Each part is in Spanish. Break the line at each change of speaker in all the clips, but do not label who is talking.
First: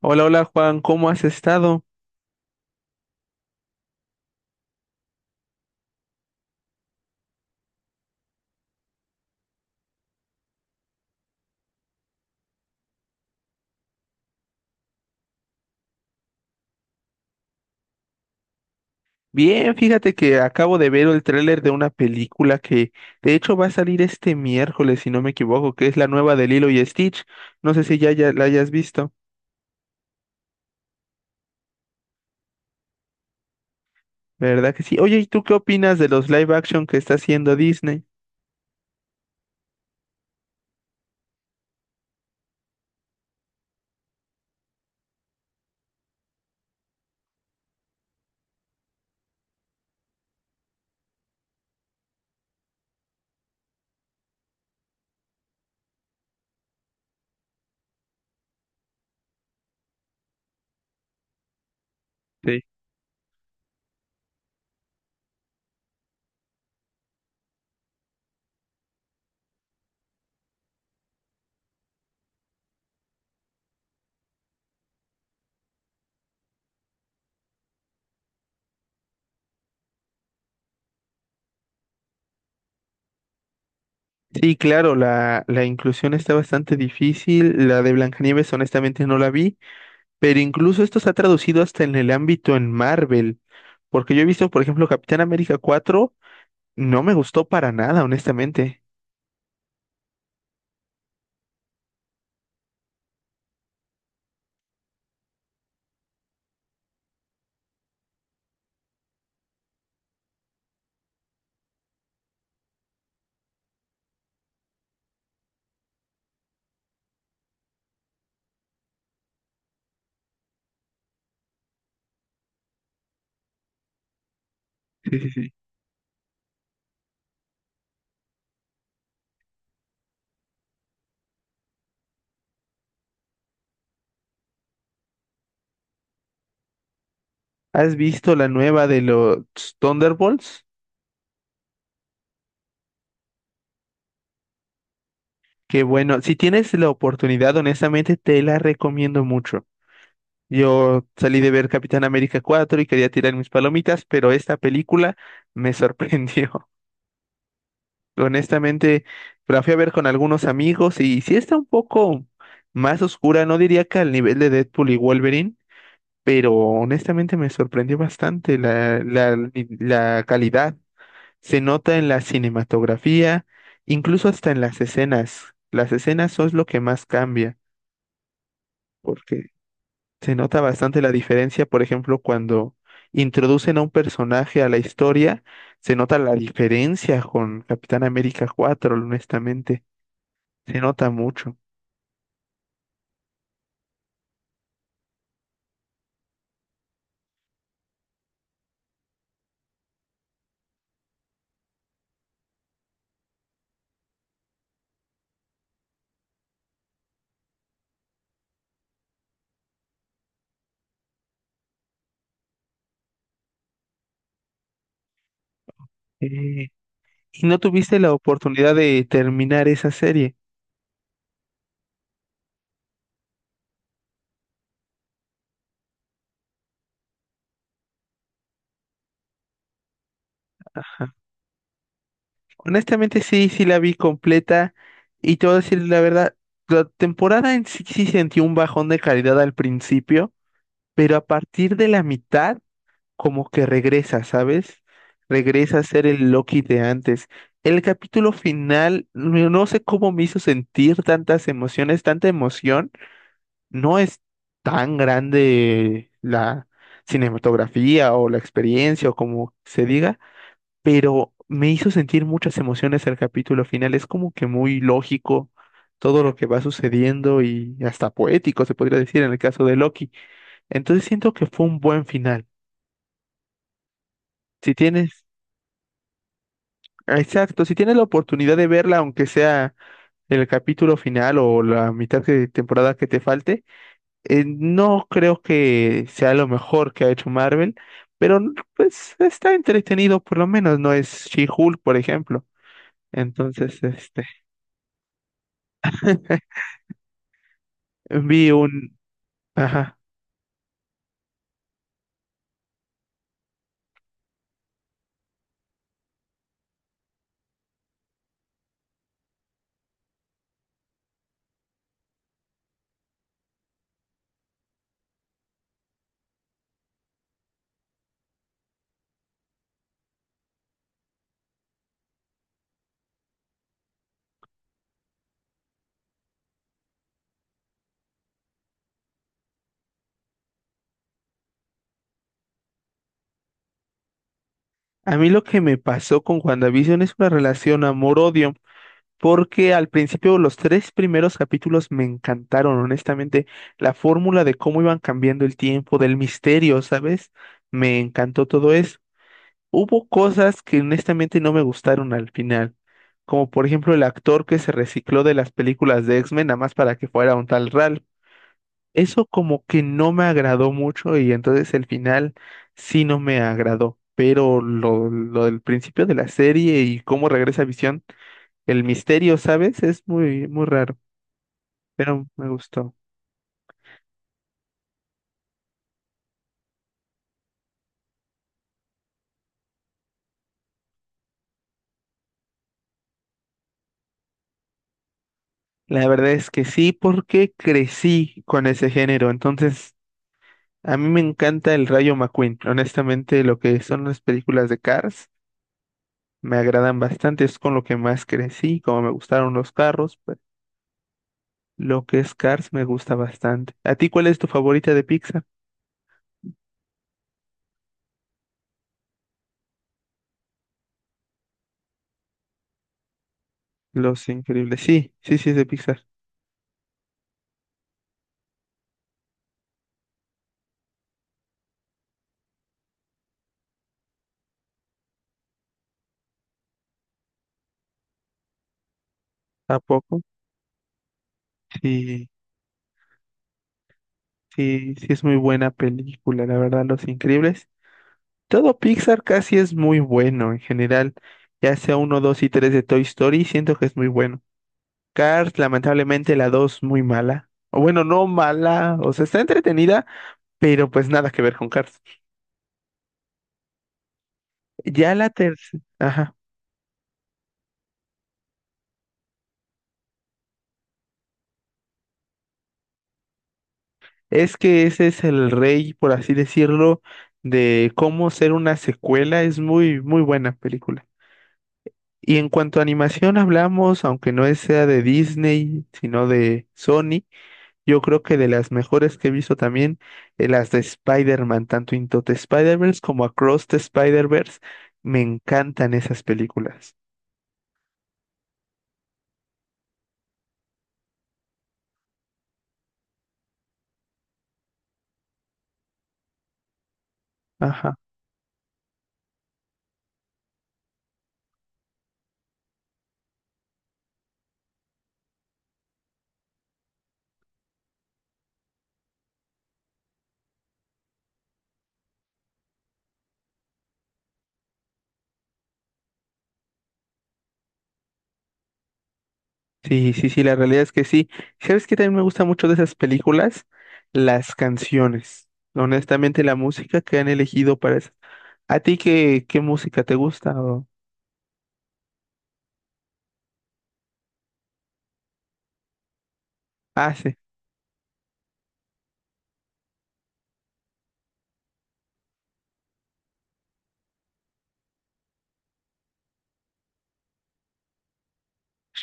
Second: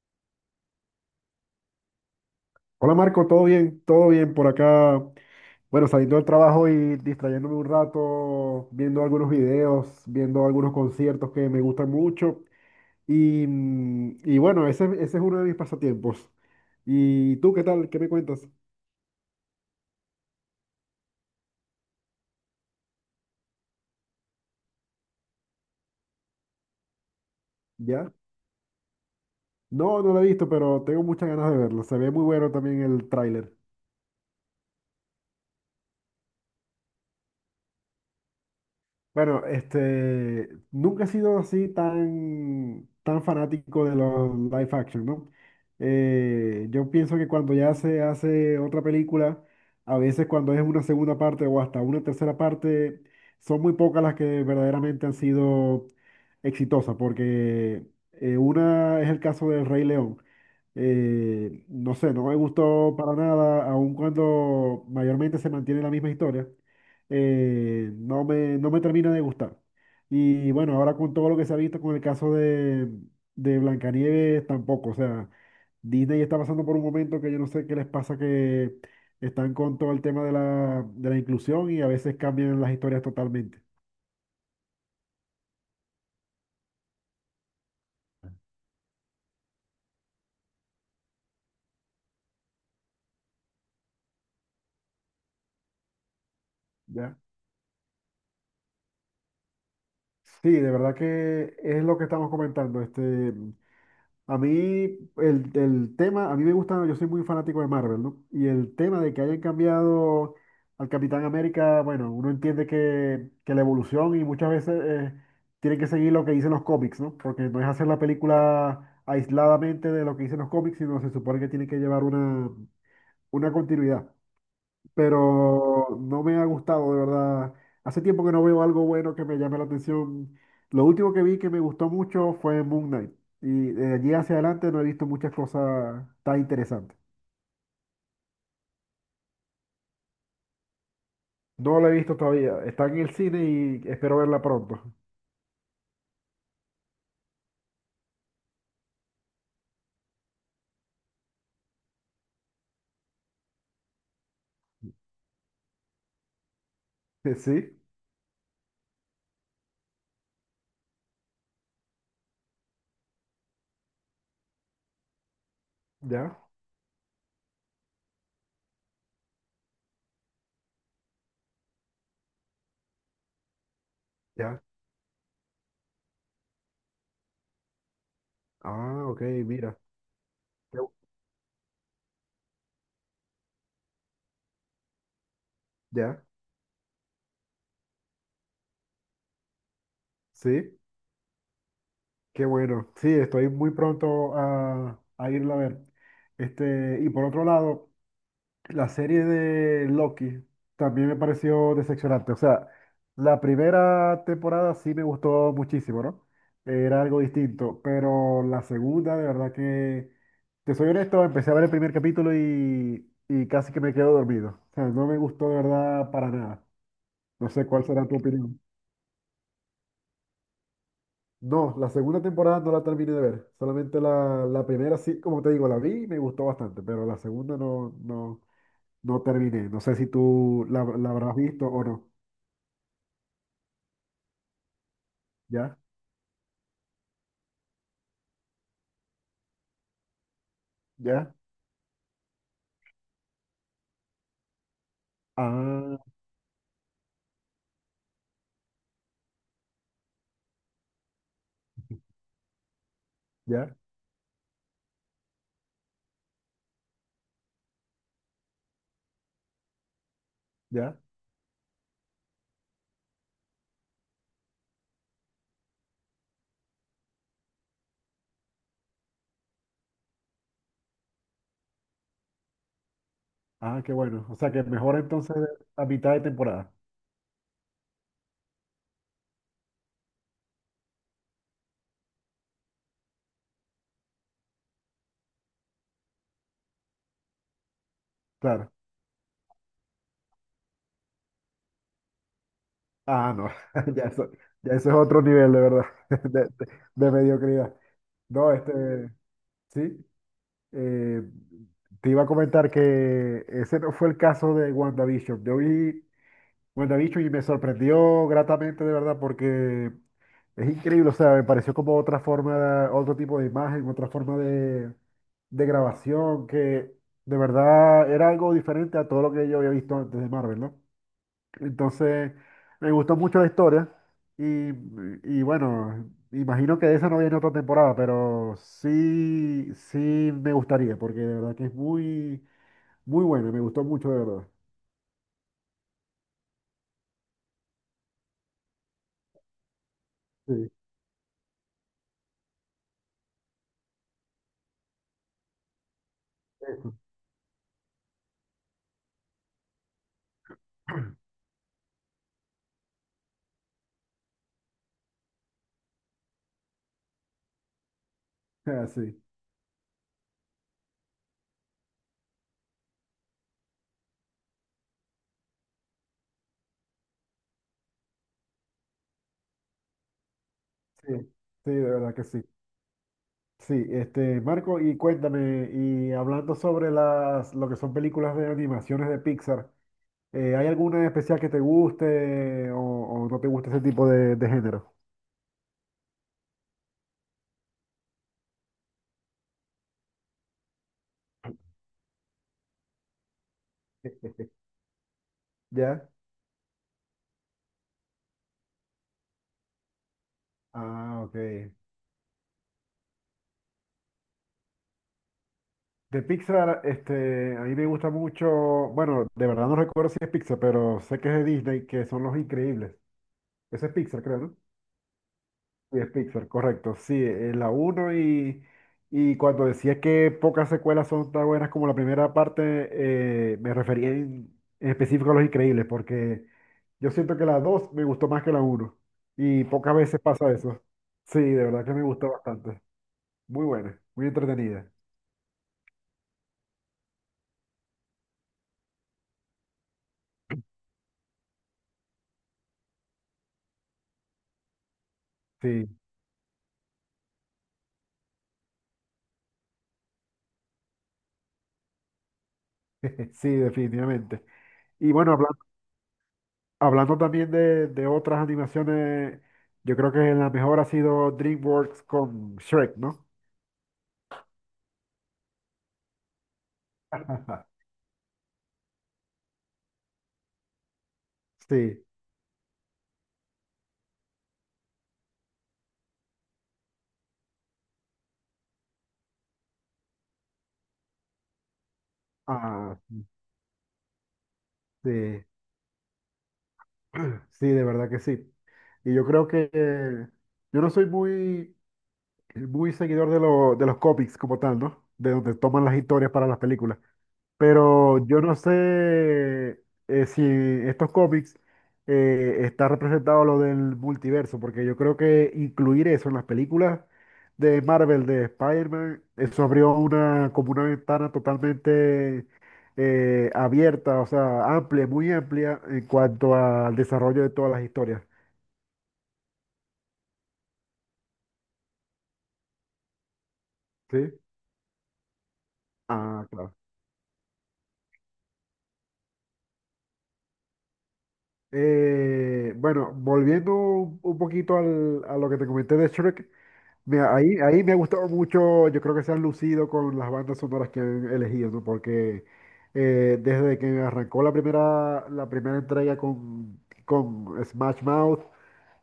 Hola, hola Juan, ¿cómo has estado?
Hola Marco, ¿todo bien? ¿Todo bien por acá? Bueno, saliendo del trabajo y distrayéndome un rato, viendo algunos videos, viendo algunos conciertos que me gustan mucho. Y, y bueno, ese es uno de mis pasatiempos. ¿Y tú qué tal? ¿Qué me cuentas?
Bien, fíjate que acabo de ver el tráiler de una película que de hecho va a salir este miércoles, si no me equivoco, que es la nueva de Lilo y Stitch. No sé si ya,
¿Ya?
ya la hayas visto,
No, no lo he visto, pero tengo muchas ganas de verlo. Se ve muy bueno también el tráiler.
¿verdad que sí? Oye, ¿y tú qué opinas de los live action que está haciendo Disney?
Bueno, este, nunca he sido así tan fanático de los live action, ¿no? Yo pienso que cuando ya se hace otra película, a veces cuando es una segunda parte o hasta una tercera parte, son muy pocas las que verdaderamente han sido exitosas, porque una es el caso del Rey León. No sé, no me
Sí.
gustó para nada, aun cuando mayormente se mantiene la misma historia, no no me termina de gustar. Y bueno, ahora con todo lo que se ha visto con el caso de Blancanieves tampoco, o sea, Disney está pasando por un momento que yo no sé qué les pasa, que están con todo el tema de de la inclusión y a veces cambian las historias totalmente.
Sí, claro, la inclusión está bastante difícil. La de Blancanieves, honestamente, no la vi, pero incluso esto se ha traducido hasta en el ámbito en Marvel, porque yo he visto, por ejemplo, Capitán América 4. No me
¿Ya?
gustó para nada, honestamente.
Sí, de verdad que es lo que estamos comentando. Este, a mí, el tema, a mí me gusta, yo soy muy fanático de Marvel, ¿no? Y el tema de que hayan cambiado al Capitán América, bueno, uno entiende que la evolución y muchas veces tiene que seguir lo que dicen los cómics, ¿no? Porque no es hacer la película aisladamente de lo que dicen los cómics, sino se supone que tiene que llevar una continuidad,
Sí, sí, sí.
pero no me ha gustado, de verdad. Hace tiempo que no veo algo bueno que me llame la atención. Lo último que vi que me gustó mucho fue Moon Knight. Y de allí hacia adelante no he visto muchas cosas tan interesantes.
¿Has visto la nueva de los Thunderbolts?
No la he visto todavía. Está en el cine y espero verla pronto.
Que bueno, si tienes la oportunidad, honestamente, te la recomiendo mucho. Yo salí de ver Capitán América 4 y quería tirar mis palomitas, pero esta película me sorprendió.
Sí,
Honestamente, la fui a ver con algunos amigos y sí está un poco más oscura, no diría que al nivel de Deadpool y Wolverine,
ya,
pero honestamente me sorprendió bastante la calidad. Se nota en la cinematografía, incluso hasta en
ya.
las escenas. Las escenas son lo que más cambia,
Ah, ok,
porque
mira.
se nota
Qué bu-
bastante la diferencia, por ejemplo, cuando introducen a un personaje a la historia, se nota
Ya,
la diferencia con Capitán América cuatro, honestamente,
sí,
se nota mucho.
qué bueno. Sí, estoy muy pronto a irla a ver. Este, y por otro lado. La serie de Loki también me pareció decepcionante. O sea, la primera temporada sí me gustó muchísimo, ¿no? Era algo distinto, pero la segunda, de verdad que, te soy honesto, empecé a ver el primer capítulo y casi que me quedo dormido. O sea, no me gustó de verdad para nada.
Eh, ¿Y
No
no
sé cuál
tuviste
será
la
tu opinión.
oportunidad de terminar esa serie?
No, la segunda temporada no la terminé de ver. Solamente la primera sí, como te digo, la vi y me gustó bastante, pero la segunda no, no. No terminé. No sé si tú la
Ajá.
habrás visto o no.
Honestamente sí, sí la vi completa y te voy a
¿Ya?
decir la verdad, la temporada en sí sí sentí un bajón de calidad al principio, pero a
¿Ya?
partir de la mitad como que regresa, ¿sabes? Regresa a
Ah,
ser el Loki de antes. El capítulo final, no no sé cómo me hizo sentir tantas emociones, tanta emoción.
ya,
No es tan grande la cinematografía o la experiencia o como se diga,
ya.
pero me hizo sentir muchas emociones el capítulo final. Es como que muy lógico todo lo que va sucediendo y hasta poético, se podría decir en el caso de Loki. Entonces siento que fue un buen final.
Ah, qué bueno. O sea que
Si
mejor
tienes,
entonces a mitad de temporada.
exacto, si tienes la oportunidad de verla, aunque sea el capítulo final o la mitad de temporada que te falte, no creo que sea lo mejor que ha hecho Marvel, pero
Claro.
pues está entretenido, por lo menos no es She-Hulk, por ejemplo.
Ah, no.
Entonces,
Ya
este.
eso, ya eso es otro nivel, de verdad. De, de- de mediocridad.
Vi
No,
un...
este,
Ajá.
sí. eh, Te iba a comentar que ese no fue el caso de WandaVision. Yo vi WandaVision y me sorprendió gratamente, de verdad, porque es increíble, o sea, me pareció como otra forma, otro tipo de imagen, otra forma de grabación, que de verdad era algo diferente a todo lo que yo había visto antes de Marvel, ¿no? Entonces, me gustó mucho la historia y, y bueno, imagino que de esa no viene otra temporada, pero sí, sí me gustaría, porque de verdad que es muy, muy buena, me gustó mucho, de verdad.
A mí lo que me pasó con WandaVision es una relación amor-odio, porque al principio los
Sí,
tres primeros capítulos me encantaron, honestamente. La fórmula de cómo iban cambiando el tiempo, del misterio, ¿sabes? Me encantó todo eso. Hubo cosas que honestamente no me gustaron al final, como por ejemplo el actor que se recicló de las películas de X-Men, nada más para que fuera un tal Ralph.
sí,
Eso como que no me agradó mucho y entonces el final sí no me agradó, pero lo del principio de la serie y cómo regresa Visión, el misterio, ¿sabes? Es muy, muy raro,
sí, sí, de verdad que
pero
sí.
me gustó.
Sí, este, Marco, y cuéntame, y hablando sobre las, lo que son películas de animaciones de Pixar, ¿hay alguna en especial que te guste o no te gusta ese tipo de género?
La verdad es que sí, porque crecí con ese género, entonces a mí me encanta el Rayo McQueen. Honestamente, lo que son las películas de Cars
¿Ya?
me agradan bastante, es con lo que más crecí, como me gustaron los carros,
Ah, ok.
Lo que es Cars me gusta bastante. ¿A ti cuál es tu favorita de Pixar?
De Pixar, este, a mí me gusta mucho, bueno, de verdad no recuerdo si es Pixar, pero sé que es de Disney, que son Los Increíbles. Ese es Pixar,
Los
creo, ¿no?
Increíbles. Sí, sí, sí es de
Sí,
Pixar.
es Pixar, correcto. Sí, la uno y cuando decía que pocas secuelas son tan buenas como la primera parte, me refería en específico a Los Increíbles, porque yo siento que la 2 me gustó más que la uno y
¿A
pocas
poco?
veces pasa eso. Sí, de verdad que me
Sí,
gustó bastante. Muy buena, muy entretenida.
sí, sí es muy buena película, la verdad, Los Increíbles. Todo Pixar casi es muy bueno en general. Ya sea uno, dos y tres de Toy Story, siento que es muy bueno. Cars,
Sí,
lamentablemente, la dos muy mala. O bueno, no mala, o sea, está entretenida, pero pues nada que ver con Cars.
sí, definitivamente. Y
Ya la
bueno,
tercera.
hablando también de otras animaciones, yo creo que la mejor ha sido DreamWorks con Shrek, ¿no?
Es que ese es el rey, por así decirlo, de cómo ser una secuela. Es muy, muy buena película.
Sí.
Y en cuanto a animación hablamos, aunque no es- sea de Disney, sino de Sony, yo creo que de las mejores que he visto también, las de Spider-Man, tanto Into the
Ah,
Spider-Verse como Across the Spider-Verse, me
sí,
encantan esas películas.
sí, de verdad que sí. Y yo creo que yo no soy muy seguidor de, de los cómics como tal, ¿no? De donde toman las historias para las películas.
Ajá.
Pero yo no sé si estos cómics está representado lo del multiverso, porque yo creo que incluir eso en las películas de Marvel, de Spider-Man, eso abrió una, como una ventana totalmente abierta, o sea, amplia, muy amplia en cuanto al desarrollo de todas las historias.
Sí, sí, sí, la realidad es que sí. ¿Sabes qué también me gusta mucho de esas películas?
¿Sí?
Las canciones. Honestamente,
Ah,
la
claro.
música que han elegido para eso. ¿A ti qué música te gusta?
Bueno, volviendo un poquito al- a lo que te comenté de Shrek.
Ah,
Mira,
sí.
ahí me ha gustado mucho, yo creo que se han lucido con las bandas sonoras que han elegido, ¿no? Porque desde que arrancó la primera entrega con Smash Mouth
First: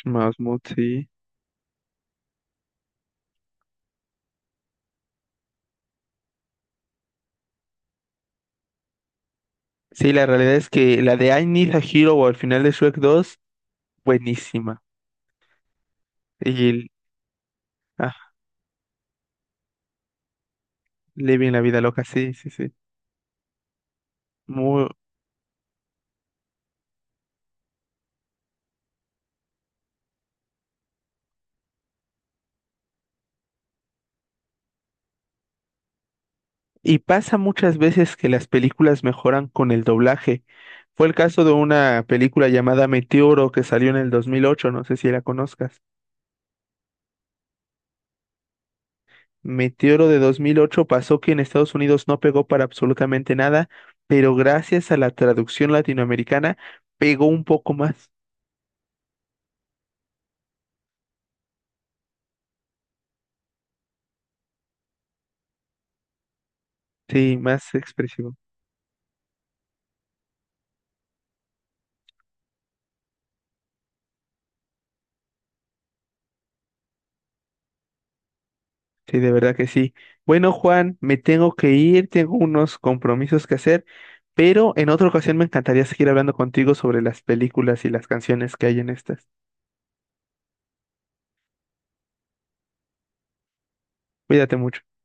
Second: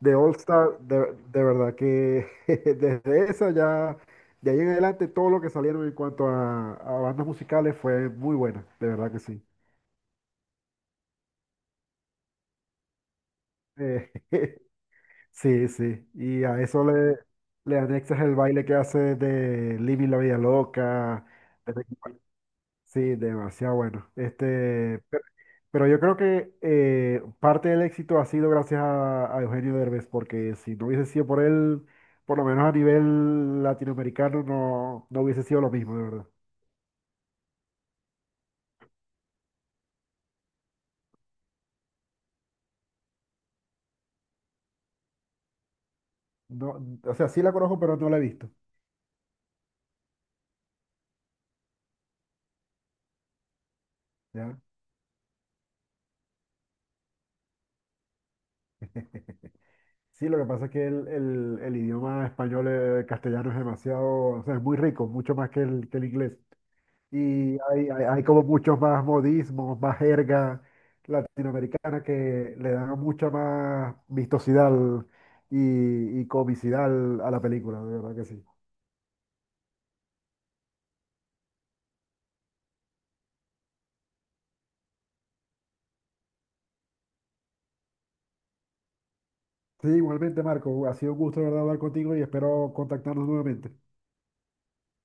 de All
Mouth,
Star,
sí.
de verdad que desde esa ya, de ahí en adelante todo lo que salieron en cuanto a bandas musicales fue muy buena, de verdad que sí.
Sí, la realidad es que la de I Need a Hero o al final de Shrek 2,
Eh,
buenísima.
sí, sí, y a
Y
eso
el-
le, le anexas
ah,
el baile que hace de Living la Vida Loca.
Living la vida loca, sí, sí, sí.
Sí, demasiado bueno.
Muy,
Este, pero yo creo que parte del éxito ha sido gracias a Eugenio Derbez, porque si no hubiese sido por él, por lo menos a nivel latinoamericano, no, no hubiese sido lo mismo, de verdad.
Y pasa muchas veces que las películas mejoran con el doblaje. Fue el caso de una película llamada Meteoro que salió en el dos mil ocho. No sé si la conozcas.
No, o sea, sí la conozco, pero no la he visto.
Meteoro de 2008 pasó que en Estados Unidos no pegó para absolutamente nada, pero
¿Ya?
gracias a la traducción latinoamericana pegó un poco más,
Sí, lo que pasa es que el, el idioma español, castellano es demasiado, o sea, es muy rico, mucho más que el inglés.
sí,
Y
más
hay, hay
expresivo.
como muchos más modismos, más jerga latinoamericana que le dan mucha más vistosidad al- y comicidad al- a la película, de verdad que sí.
Sí, de verdad que sí. Bueno, Juan, me tengo que ir, tengo unos compromisos que hacer, pero en otra ocasión me encantaría seguir hablando contigo sobre las películas y las canciones que hay en estas.
Sí, igualmente, Marco, ha sido un gusto, de verdad, hablar contigo y espero contactarnos nuevamente.
Cuídate mucho.